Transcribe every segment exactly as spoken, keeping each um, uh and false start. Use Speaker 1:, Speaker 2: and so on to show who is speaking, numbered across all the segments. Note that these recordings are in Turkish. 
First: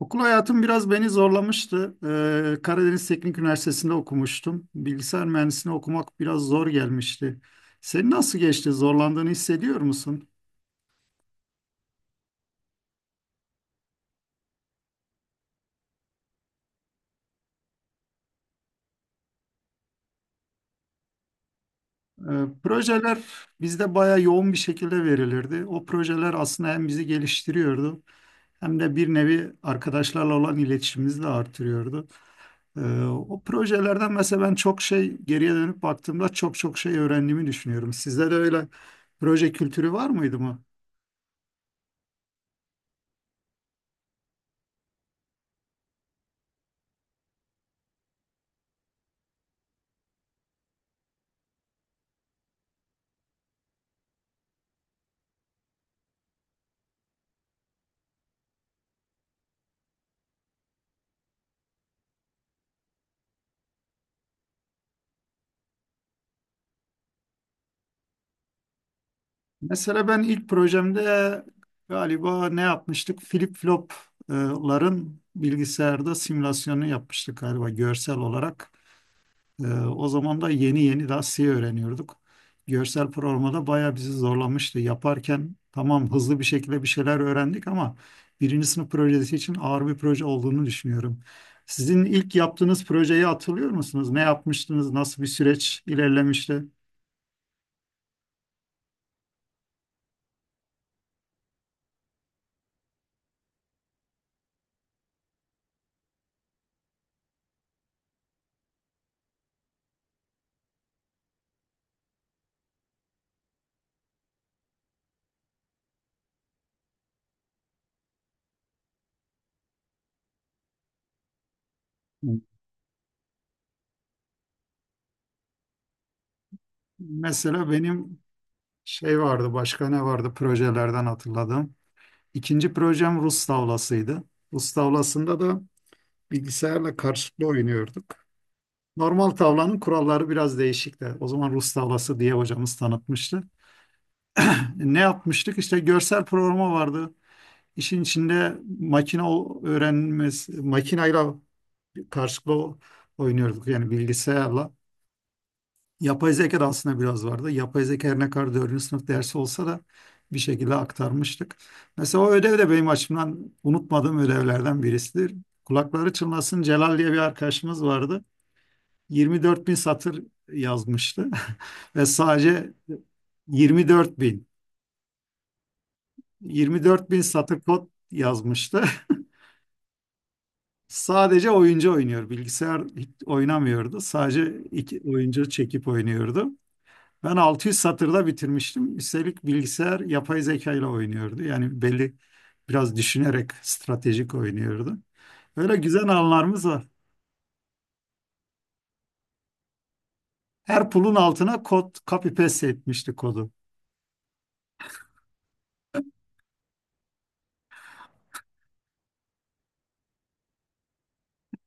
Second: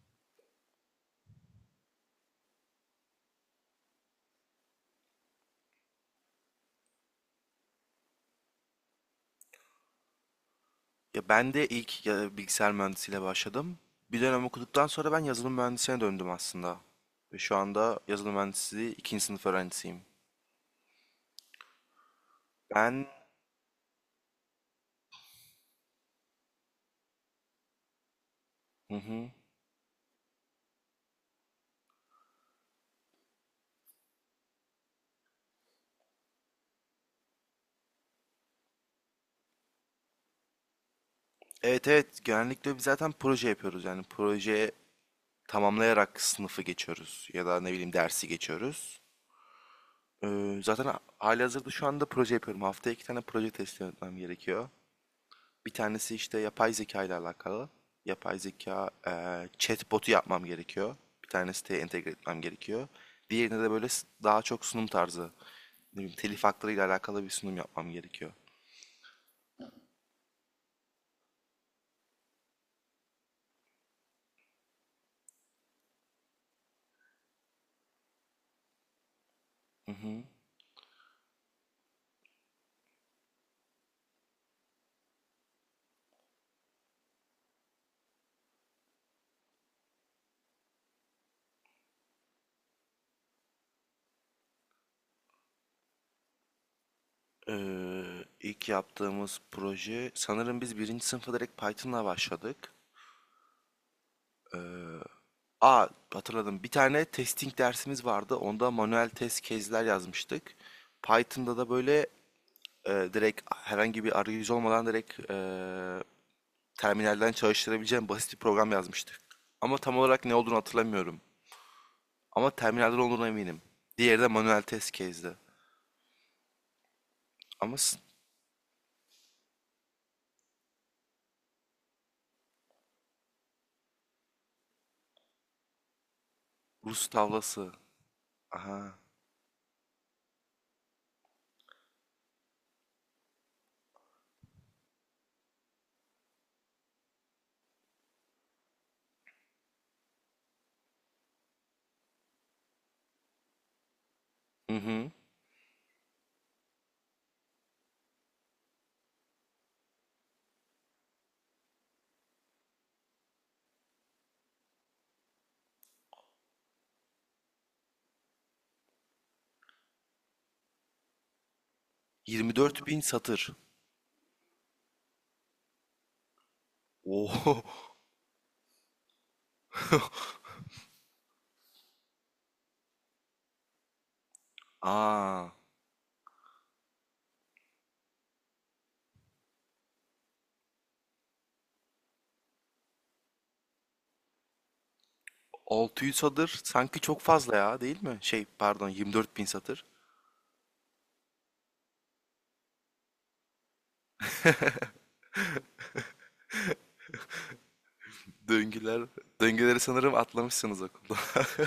Speaker 1: Okul hayatım biraz beni zorlamıştı. Ee, Karadeniz Teknik Üniversitesi'nde okumuştum. Bilgisayar mühendisliğini okumak biraz zor gelmişti. Senin nasıl geçti? Zorlandığını hissediyor musun?
Speaker 2: Ya ben de ilk ya, bilgisayar mühendisiyle başladım. Bir dönem okuduktan sonra ben yazılım mühendisine döndüm aslında. Ve şu anda yazılım mühendisliği ikinci sınıf öğrencisiyim.
Speaker 1: Ee,
Speaker 2: Ben
Speaker 1: projeler bizde bayağı yoğun bir şekilde verilirdi. O projeler aslında hem bizi geliştiriyordu hem
Speaker 2: hı
Speaker 1: de bir
Speaker 2: hı.
Speaker 1: nevi arkadaşlarla olan iletişimimizi de artırıyordu. Ee, o projelerden mesela ben çok şey geriye dönüp baktığımda çok çok şey öğrendiğimi düşünüyorum. Sizde de öyle proje kültürü var mıydı mı?
Speaker 2: Evet evet, genellikle biz zaten proje yapıyoruz. Yani proje tamamlayarak sınıfı geçiyoruz ya da ne bileyim dersi geçiyoruz. Ee, zaten ha- halihazırda şu anda proje yapıyorum. Haftaya iki tane proje teslim etmem gerekiyor. Bir tanesi işte yapay zeka ile alakalı. Yapay zeka eee chatbot'u yapmam gerekiyor. Bir tane siteye entegre etmem gerekiyor. Diğerinde de böyle s- daha çok sunum tarzı. Ne bileyim, telif haklarıyla alakalı bir sunum yapmam gerekiyor.
Speaker 1: Mesela ben ilk projemde galiba ne yapmıştık? Flip flopların bilgisayarda simülasyonu yapmıştık galiba görsel olarak. Ee,
Speaker 2: Hı
Speaker 1: o
Speaker 2: hı.
Speaker 1: zaman da yeni yeni daha C öğreniyorduk. Görsel programda bayağı bizi zorlamıştı. Yaparken tamam hızlı bir şekilde bir şeyler öğrendik ama birinci sınıf projesi için ağır bir proje olduğunu düşünüyorum. Sizin ilk yaptığınız projeyi hatırlıyor musunuz? Ne yapmıştınız? Nasıl bir süreç ilerlemişti?
Speaker 2: Eee, ilk yaptığımız proje sanırım biz birinci sınıfa direkt Python'la başladık. Eee aa Hatırladım. Bir tane testing dersimiz vardı. Onda manuel test case'ler yazmıştık. Python'da da böyle e, direkt herhangi bir arayüz olmadan direkt e, terminalden çalıştırabileceğim basit bir program yazmıştık. Ama tam olarak ne olduğunu hatırlamıyorum. Ama terminalden olduğuna eminim. Diğeri de manuel test case'di.
Speaker 1: Mesela
Speaker 2: Ama s-
Speaker 1: benim şey vardı, başka ne vardı projelerden hatırladım. İkinci projem Rus tavlasıydı. Rus tavlasında da bilgisayarla
Speaker 2: Rus
Speaker 1: karşılıklı
Speaker 2: tavlası.
Speaker 1: oynuyorduk.
Speaker 2: Aha.
Speaker 1: Normal tavlanın kuralları biraz değişikti. O zaman Rus tavlası diye hocamız tanıtmıştı. Ne yapmıştık? İşte görsel programa vardı. İşin içinde makine öğrenmesi, makinayla karşılıklı o- oynuyorduk. Yani bilgisayarla.
Speaker 2: Hı hı.
Speaker 1: Yapay zeka da aslında biraz vardı. Yapay zeka her ne kadar dördüncü sınıf dersi olsa da bir şekilde aktarmıştık. Mesela o ödev de benim açımdan unutmadığım ödevlerden birisidir. Kulakları çınlasın Celal diye bir arkadaşımız vardı. yirmi dört bin satır yazmıştı ve sadece
Speaker 2: yirmi dört bin satır.
Speaker 1: yirmi dört bin yirmi dört bin satır
Speaker 2: Oo.
Speaker 1: kod yazmıştı. Sadece oyuncu oynuyor. Bilgisayar hiç oynamıyordu. Sadece iki oyuncu
Speaker 2: Aa.
Speaker 1: çekip oynuyordu. Ben altı yüz satırda bitirmiştim. Üstelik bilgisayar yapay zeka ile oynuyordu. Yani belli biraz düşünerek stratejik oynuyordu. Öyle güzel
Speaker 2: altı yüz satır
Speaker 1: anılarımız var.
Speaker 2: sanki çok fazla ya, değil mi? Şey, pardon, yirmi dört bin satır.
Speaker 1: Her pulun altına kod copy paste etmişti kodu.
Speaker 2: Döngüler, Döngüleri sanırım atlamışsınız okulda.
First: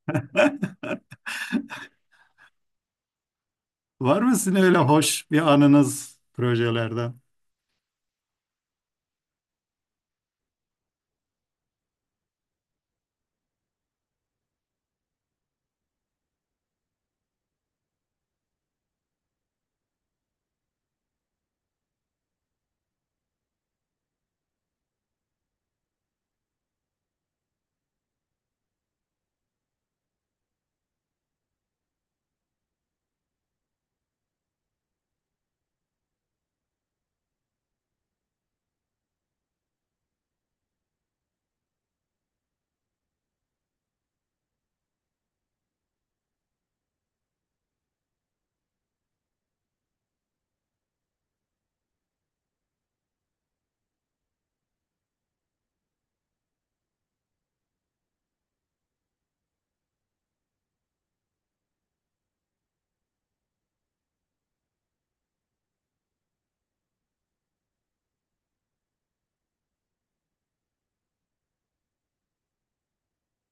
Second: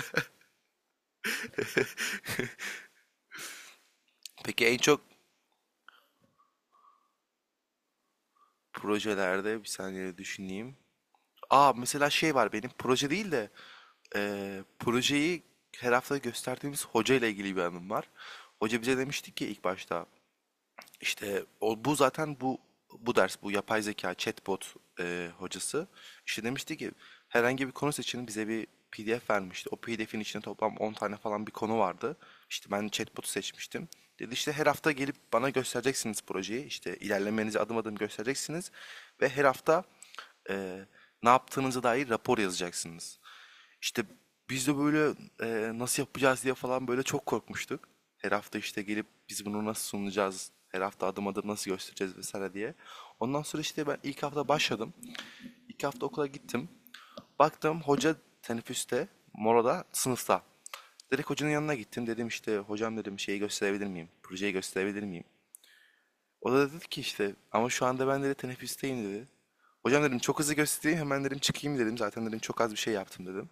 Speaker 1: Var mı sizin
Speaker 2: Peki, en
Speaker 1: öyle
Speaker 2: çok
Speaker 1: hoş bir anınız projelerden?
Speaker 2: projelerde bir saniye düşüneyim. Aa, mesela şey var, benim proje değil de eee, projeyi her hafta gösterdiğimiz hoca ile ilgili bir anım var. Hoca bize demişti ki ilk başta işte o, bu zaten bu bu ders, bu yapay zeka chatbot e, hocası işte demişti ki herhangi bir konu seçin, bize bir P D F vermişti. O P D F'in içinde toplam on tane falan bir konu vardı. İşte ben chatbot'u seçmiştim. Dedi işte her hafta gelip bana göstereceksiniz projeyi. İşte ilerlemenizi adım adım göstereceksiniz ve her hafta e, ne yaptığınıza dair rapor yazacaksınız. İşte biz de böyle e, nasıl yapacağız diye falan böyle çok korkmuştuk. Her hafta işte gelip biz bunu nasıl sunacağız, her hafta adım adım nasıl göstereceğiz vesaire diye. Ondan sonra işte ben ilk hafta başladım. İlk hafta okula gittim. Baktım hoca teneffüste, molada, sınıfta. Direkt hocanın yanına gittim. Dedim işte hocam, dedim, şeyi gösterebilir miyim? Projeyi gösterebilir miyim? O da dedi ki işte ama şu anda ben, dedi, teneffüsteyim, dedi. Hocam, dedim, çok hızlı göstereyim hemen, dedim, çıkayım, dedim. Zaten, dedim, çok az bir şey yaptım, dedim.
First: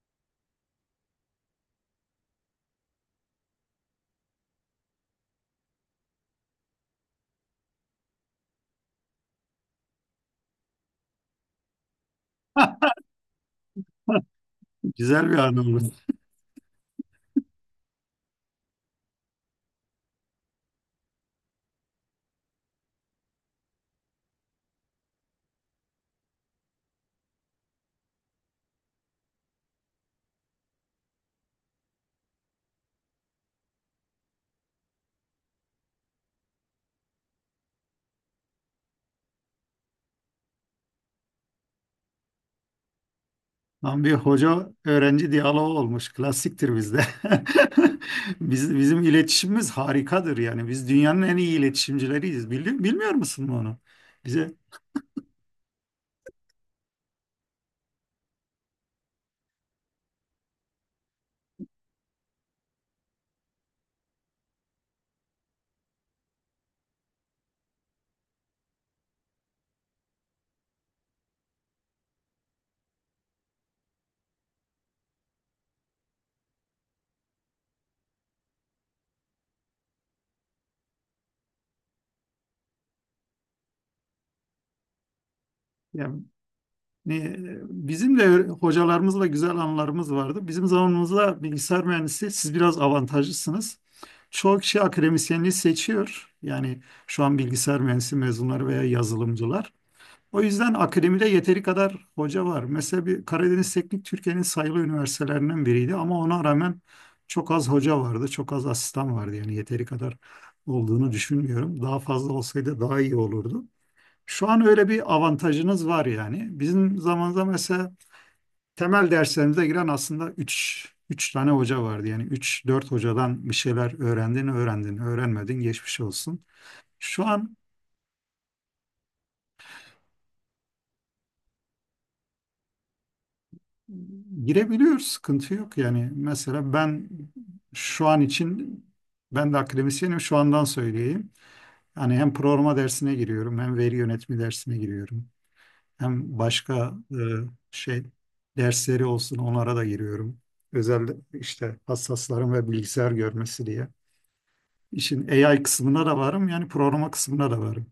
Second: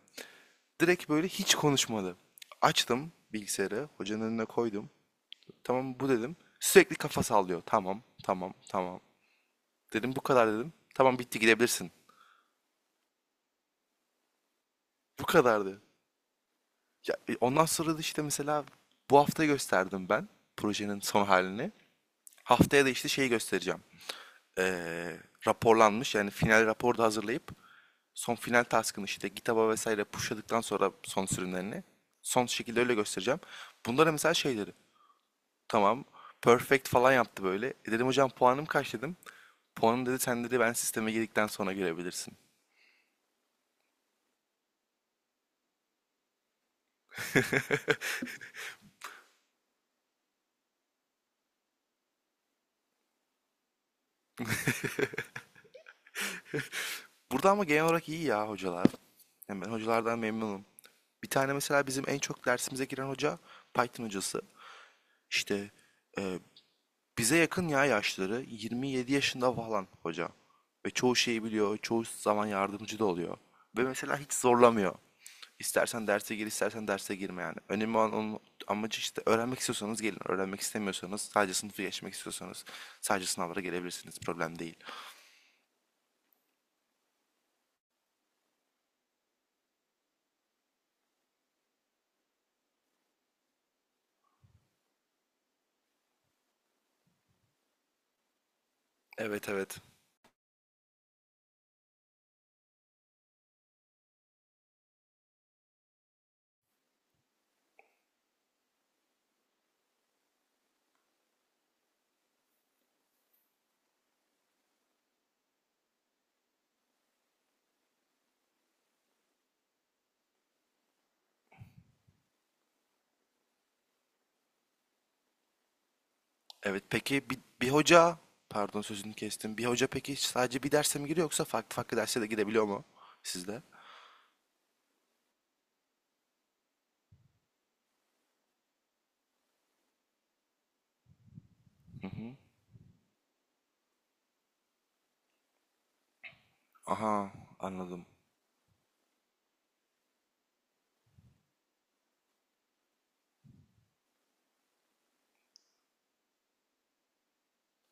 Speaker 2: Direkt böyle hiç konuşmadı. Açtım bilgisayarı, hocanın önüne koydum. Tamam bu, dedim. Sürekli kafa sallıyor. Tamam, tamam, tamam. Dedim bu kadar, dedim. Tamam, bitti, gidebilirsin. Bu
Speaker 1: Güzel bir anı olur.
Speaker 2: kadardı. Ya, e, ondan sonra da işte mesela bu hafta gösterdim ben projenin son halini. Haftaya da işte şeyi göstereceğim. Ee, Raporlanmış, yani final raporu da hazırlayıp son final taskını işte GitHub'a vesaire pushladıktan sonra son sürümlerini son şekilde öyle göstereceğim. Bunlara mesela şeyleri. Tamam. Perfect falan yaptı böyle. E dedim hocam, puanım kaç, dedim. Puanım, dedi, sen, dedi, ben sisteme girdikten sonra görebilirsin.
Speaker 1: Tam bir hoca öğrenci diyaloğu olmuş. Klasiktir bizde. Biz, bizim iletişimimiz harikadır yani. Biz dünyanın en iyi iletişimcileriyiz. Bili- bilmiyor musun bunu? Bize
Speaker 2: Burada ama genel olarak iyi ya hocalar. Yani ben hocalardan memnunum. Bir tane mesela bizim en çok dersimize giren hoca Python hocası. İşte e, bize yakın ya yaşları. yirmi yedi yaşında falan hoca. Ve çoğu şeyi biliyor. Çoğu zaman yardımcı da oluyor. Ve mesela hiç zorlamıyor. İstersen derse gir, istersen derse girme yani. Önemli olan onun amacı işte öğrenmek istiyorsanız gelin. Öğrenmek istemiyorsanız, sadece sınıfı geçmek istiyorsanız sadece sınavlara gelebilirsiniz. Problem değil.
Speaker 1: yani ne- bizim de öyle- hocalarımızla güzel anılarımız vardı. Bizim zamanımızda bilgisayar mühendisi siz biraz avantajlısınız. Çoğu kişi akademisyenliği seçiyor. Yani şu an bilgisayar mühendisi mezunları veya
Speaker 2: Evet,
Speaker 1: yazılımcılar.
Speaker 2: evet.
Speaker 1: O yüzden akademide yeteri kadar hoca var. Mesela bir Karadeniz Teknik Türkiye'nin sayılı üniversitelerinden biriydi ama ona rağmen çok az hoca vardı, çok az asistan vardı. Yani yeteri kadar olduğunu düşünmüyorum. Daha fazla olsaydı daha iyi olurdu. Şu an öyle bir avantajınız var yani. Bizim zamanımızda mesela temel derslerimize giren aslında üç üç tane hoca vardı. Yani üç dört hocadan bir şeyler öğrendin, öğrendin, öğrenmedin geçmiş olsun.
Speaker 2: Evet,
Speaker 1: Şu
Speaker 2: peki bir,
Speaker 1: an.
Speaker 2: bir hoca, pardon sözünü kestim. Bir hoca peki sadece bir derse mi giriyor yoksa farklı farklı derse de girebiliyor mu sizde?
Speaker 1: Girebiliyor, sıkıntı yok yani. Mesela ben şu an için ben de akademisyenim şu andan söyleyeyim.
Speaker 2: Hı
Speaker 1: Yani hem
Speaker 2: hı.
Speaker 1: programa dersine giriyorum, hem veri yönetimi dersine giriyorum. Hem başka e,
Speaker 2: Aha,
Speaker 1: şey
Speaker 2: anladım.
Speaker 1: dersleri olsun onlara da giriyorum. Özel işte hassasların ve bilgisayar görmesi diye. İşin A I kısmına da varım yani programa kısmına da varım.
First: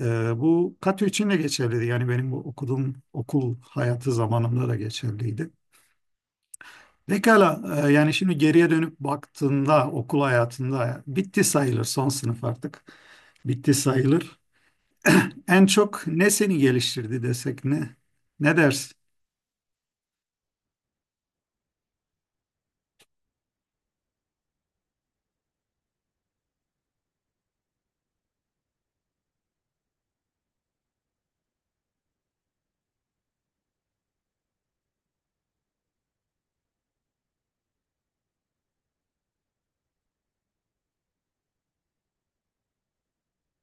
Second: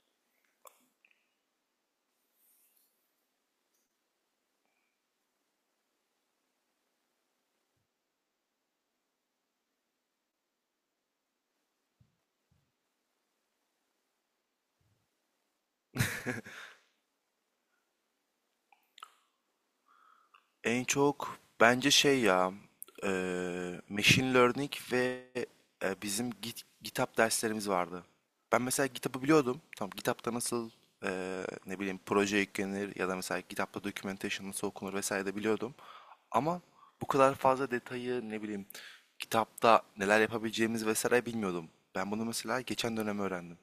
Speaker 1: E, bu katı için de geçerliydi. Yani benim bu okuduğum okul hayatı zamanımda da geçerliydi. Pekala, e, yani şimdi geriye dönüp baktığında okul hayatında bitti sayılır son sınıf artık. Bitti sayılır. En çok ne seni geliştirdi desek ne? Ne dersin?
Speaker 2: En çok bence şey ya e, machine learning ve e, bizim Git, GitHub derslerimiz vardı. Ben mesela GitHub'ı biliyordum. Tamam, GitHub'da nasıl e, ne bileyim proje yüklenir ya da mesela GitHub'da documentation nasıl okunur vesaire de biliyordum. Ama bu kadar fazla detayı ne bileyim kitapta neler yapabileceğimiz vesaire bilmiyordum. Ben bunu mesela geçen dönem öğrendim.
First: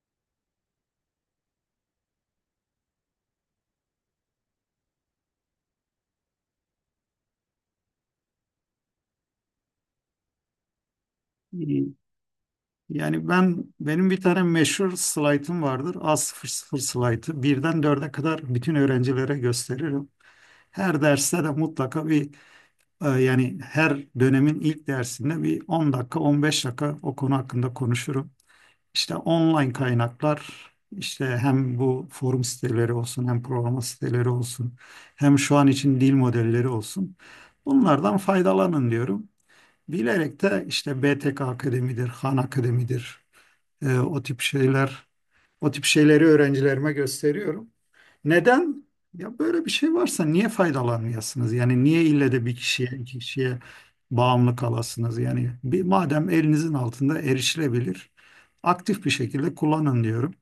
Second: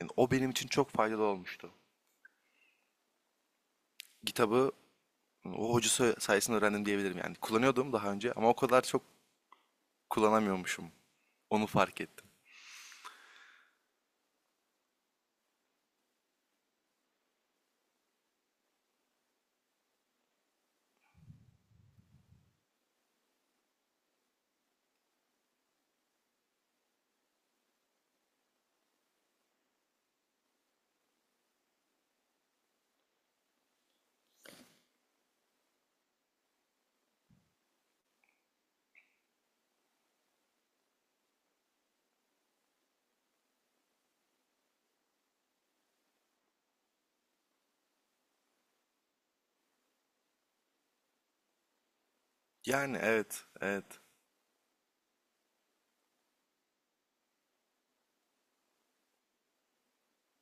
Speaker 2: Yani o benim için çok faydalı olmuştu. Kitabı o hocası sayesinde öğrendim diyebilirim yani. Kullanıyordum daha önce ama o kadar çok kullanamıyormuşum. Onu
Speaker 1: İyi.
Speaker 2: fark ettim.
Speaker 1: Yani ben benim bir tane meşhur slaytım vardır. A sıfır sıfır slaytı. Birden dörde kadar bütün öğrencilere gösteririm. Her derste de mutlaka bir e, yani her dönemin ilk dersinde bir on dakika on beş dakika o konu hakkında konuşurum. İşte online kaynaklar, işte hem bu forum siteleri olsun, hem programa siteleri olsun, hem şu an için dil modelleri olsun. Bunlardan faydalanın diyorum. Bilerek de işte B T K Akademi'dir, Han Akademi'dir, e, o tip şeyler o tip şeyleri öğrencilerime gösteriyorum. Neden? Ya böyle bir şey varsa niye faydalanmayasınız? Yani niye ille de bir kişiye,
Speaker 2: Yani
Speaker 1: iki
Speaker 2: evet,
Speaker 1: kişiye
Speaker 2: evet.
Speaker 1: bağımlı kalasınız? Yani bir, madem elinizin altında erişilebilir, aktif bir şekilde kullanın diyorum.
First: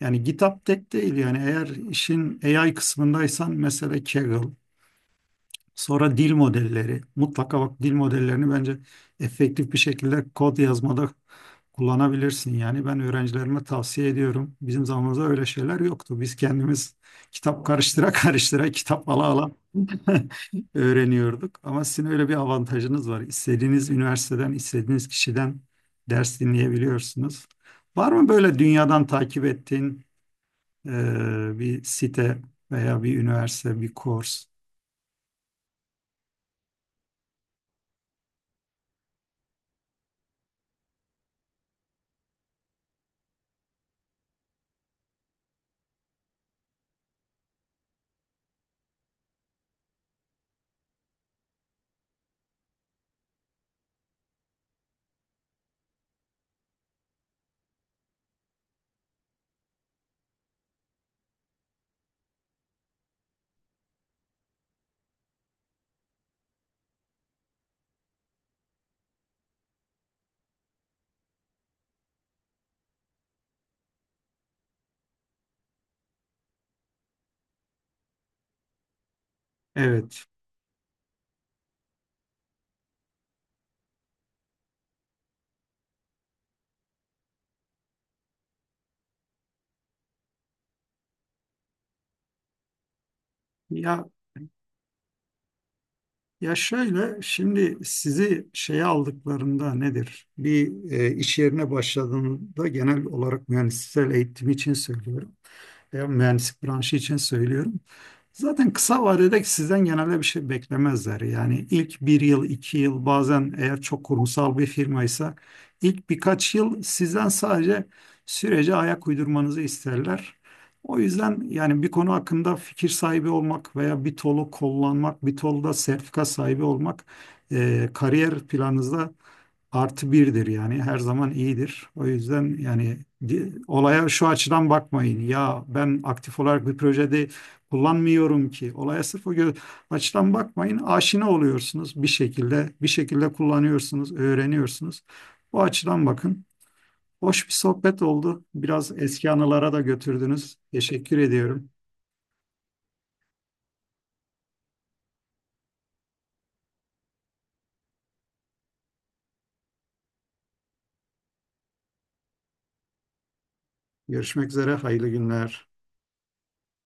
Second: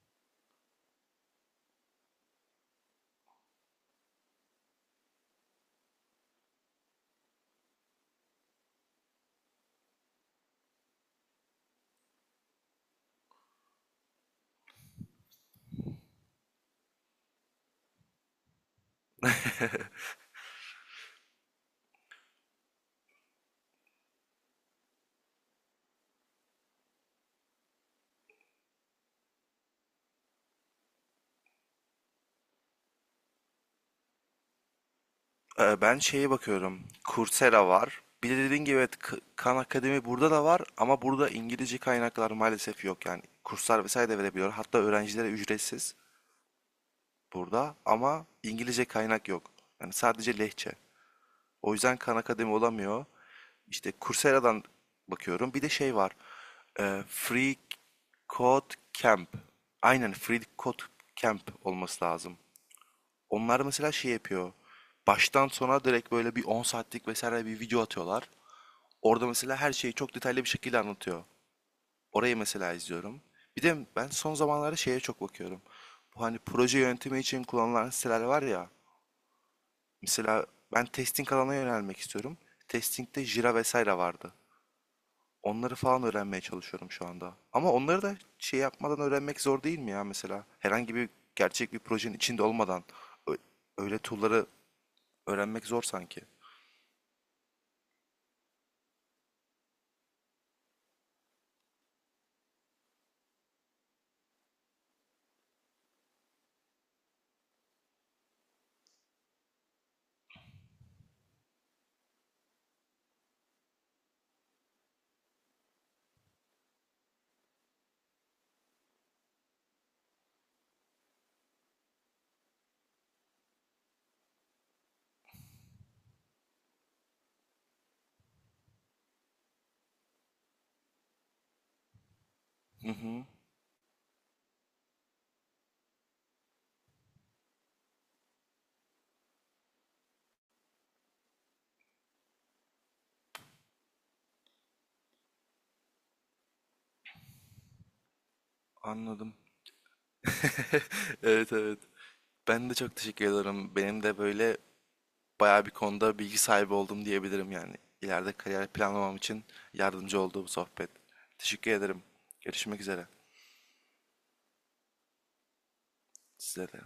Speaker 1: Yani GitHub tek değil yani eğer işin A I kısmındaysan mesela Kaggle. Sonra dil modelleri. Mutlaka bak dil modellerini bence efektif bir şekilde kod yazmada kullanabilirsin. Yani ben öğrencilerime tavsiye ediyorum. Bizim zamanımızda öyle şeyler yoktu. Biz kendimiz kitap karıştıra karıştıra kitap ala ala öğreniyorduk. Ama sizin öyle bir avantajınız var. İstediğiniz üniversiteden, istediğiniz kişiden ders dinleyebiliyorsunuz. Var mı böyle dünyadan takip ettiğin e, bir site veya bir üniversite, bir kurs?
Speaker 2: Ee, ben şeye bakıyorum. Coursera var. Bir de dediğin gibi evet, K- Khan Akademi burada da var ama burada İngilizce kaynaklar maalesef yok. Yani kurslar vesaire de verebiliyor. Hatta öğrencilere ücretsiz burada, ama İngilizce kaynak yok. Yani sadece lehçe. O yüzden Khan Akademi olamıyor. İşte Coursera'dan bakıyorum. Bir de şey var. Ee, Free Code Camp. Aynen, Free Code Camp olması lazım. Onlar mesela şey yapıyor. Baştan sona direkt böyle bir on saatlik vesaire bir video atıyorlar. Orada mesela her şeyi çok detaylı bir şekilde anlatıyor. Orayı mesela izliyorum. Bir de ben son zamanlarda şeye çok bakıyorum. Bu hani proje yönetimi için kullanılan siteler var ya.
Speaker 1: Evet.
Speaker 2: Mesela ben testing alanına yönelmek istiyorum. Testing'de Jira vesaire vardı. Onları falan öğrenmeye çalışıyorum şu anda. Ama onları da şey yapmadan öğrenmek zor değil mi ya, mesela? Herhangi bir gerçek bir projenin içinde olmadan ö- öyle
Speaker 1: Ya
Speaker 2: tool'ları öğrenmek zor sanki.
Speaker 1: Ya şöyle, şimdi sizi şeye aldıklarında nedir? Bir e, iş yerine başladığında genel olarak mühendissel eğitim için söylüyorum. Veya mühendislik branşı için söylüyorum. Zaten kısa vadede sizden genelde bir şey beklemezler. Yani ilk bir yıl, iki yıl bazen eğer çok kurumsal bir firmaysa ilk birkaç yıl sizden sadece sürece ayak uydurmanızı isterler. O yüzden yani bir konu hakkında fikir sahibi olmak veya bir tolu kullanmak, bir tolda sertifika sahibi olmak eee, kariyer planınızda artı birdir yani her zaman iyidir. O yüzden
Speaker 2: Hı
Speaker 1: yani
Speaker 2: hı,
Speaker 1: di- olaya şu açıdan bakmayın. Ya ben aktif olarak bir projede kullanmıyorum ki. Olaya sırf o gö- açıdan bakmayın. Aşina oluyorsunuz bir şekilde. Bir şekilde kullanıyorsunuz, öğreniyorsunuz. Bu açıdan bakın. Hoş bir sohbet oldu. Biraz eski
Speaker 2: anladım.
Speaker 1: anılara da götürdünüz. Teşekkür
Speaker 2: Evet,
Speaker 1: ediyorum.
Speaker 2: evet. Ben de çok teşekkür ederim. Benim de böyle bayağı bir konuda bilgi sahibi oldum diyebilirim yani. İleride kariyer planlamam için yardımcı oldu bu sohbet. Teşekkür ederim. Görüşmek üzere.
Speaker 1: Görüşmek üzere. Hayırlı günler.
Speaker 2: Size de.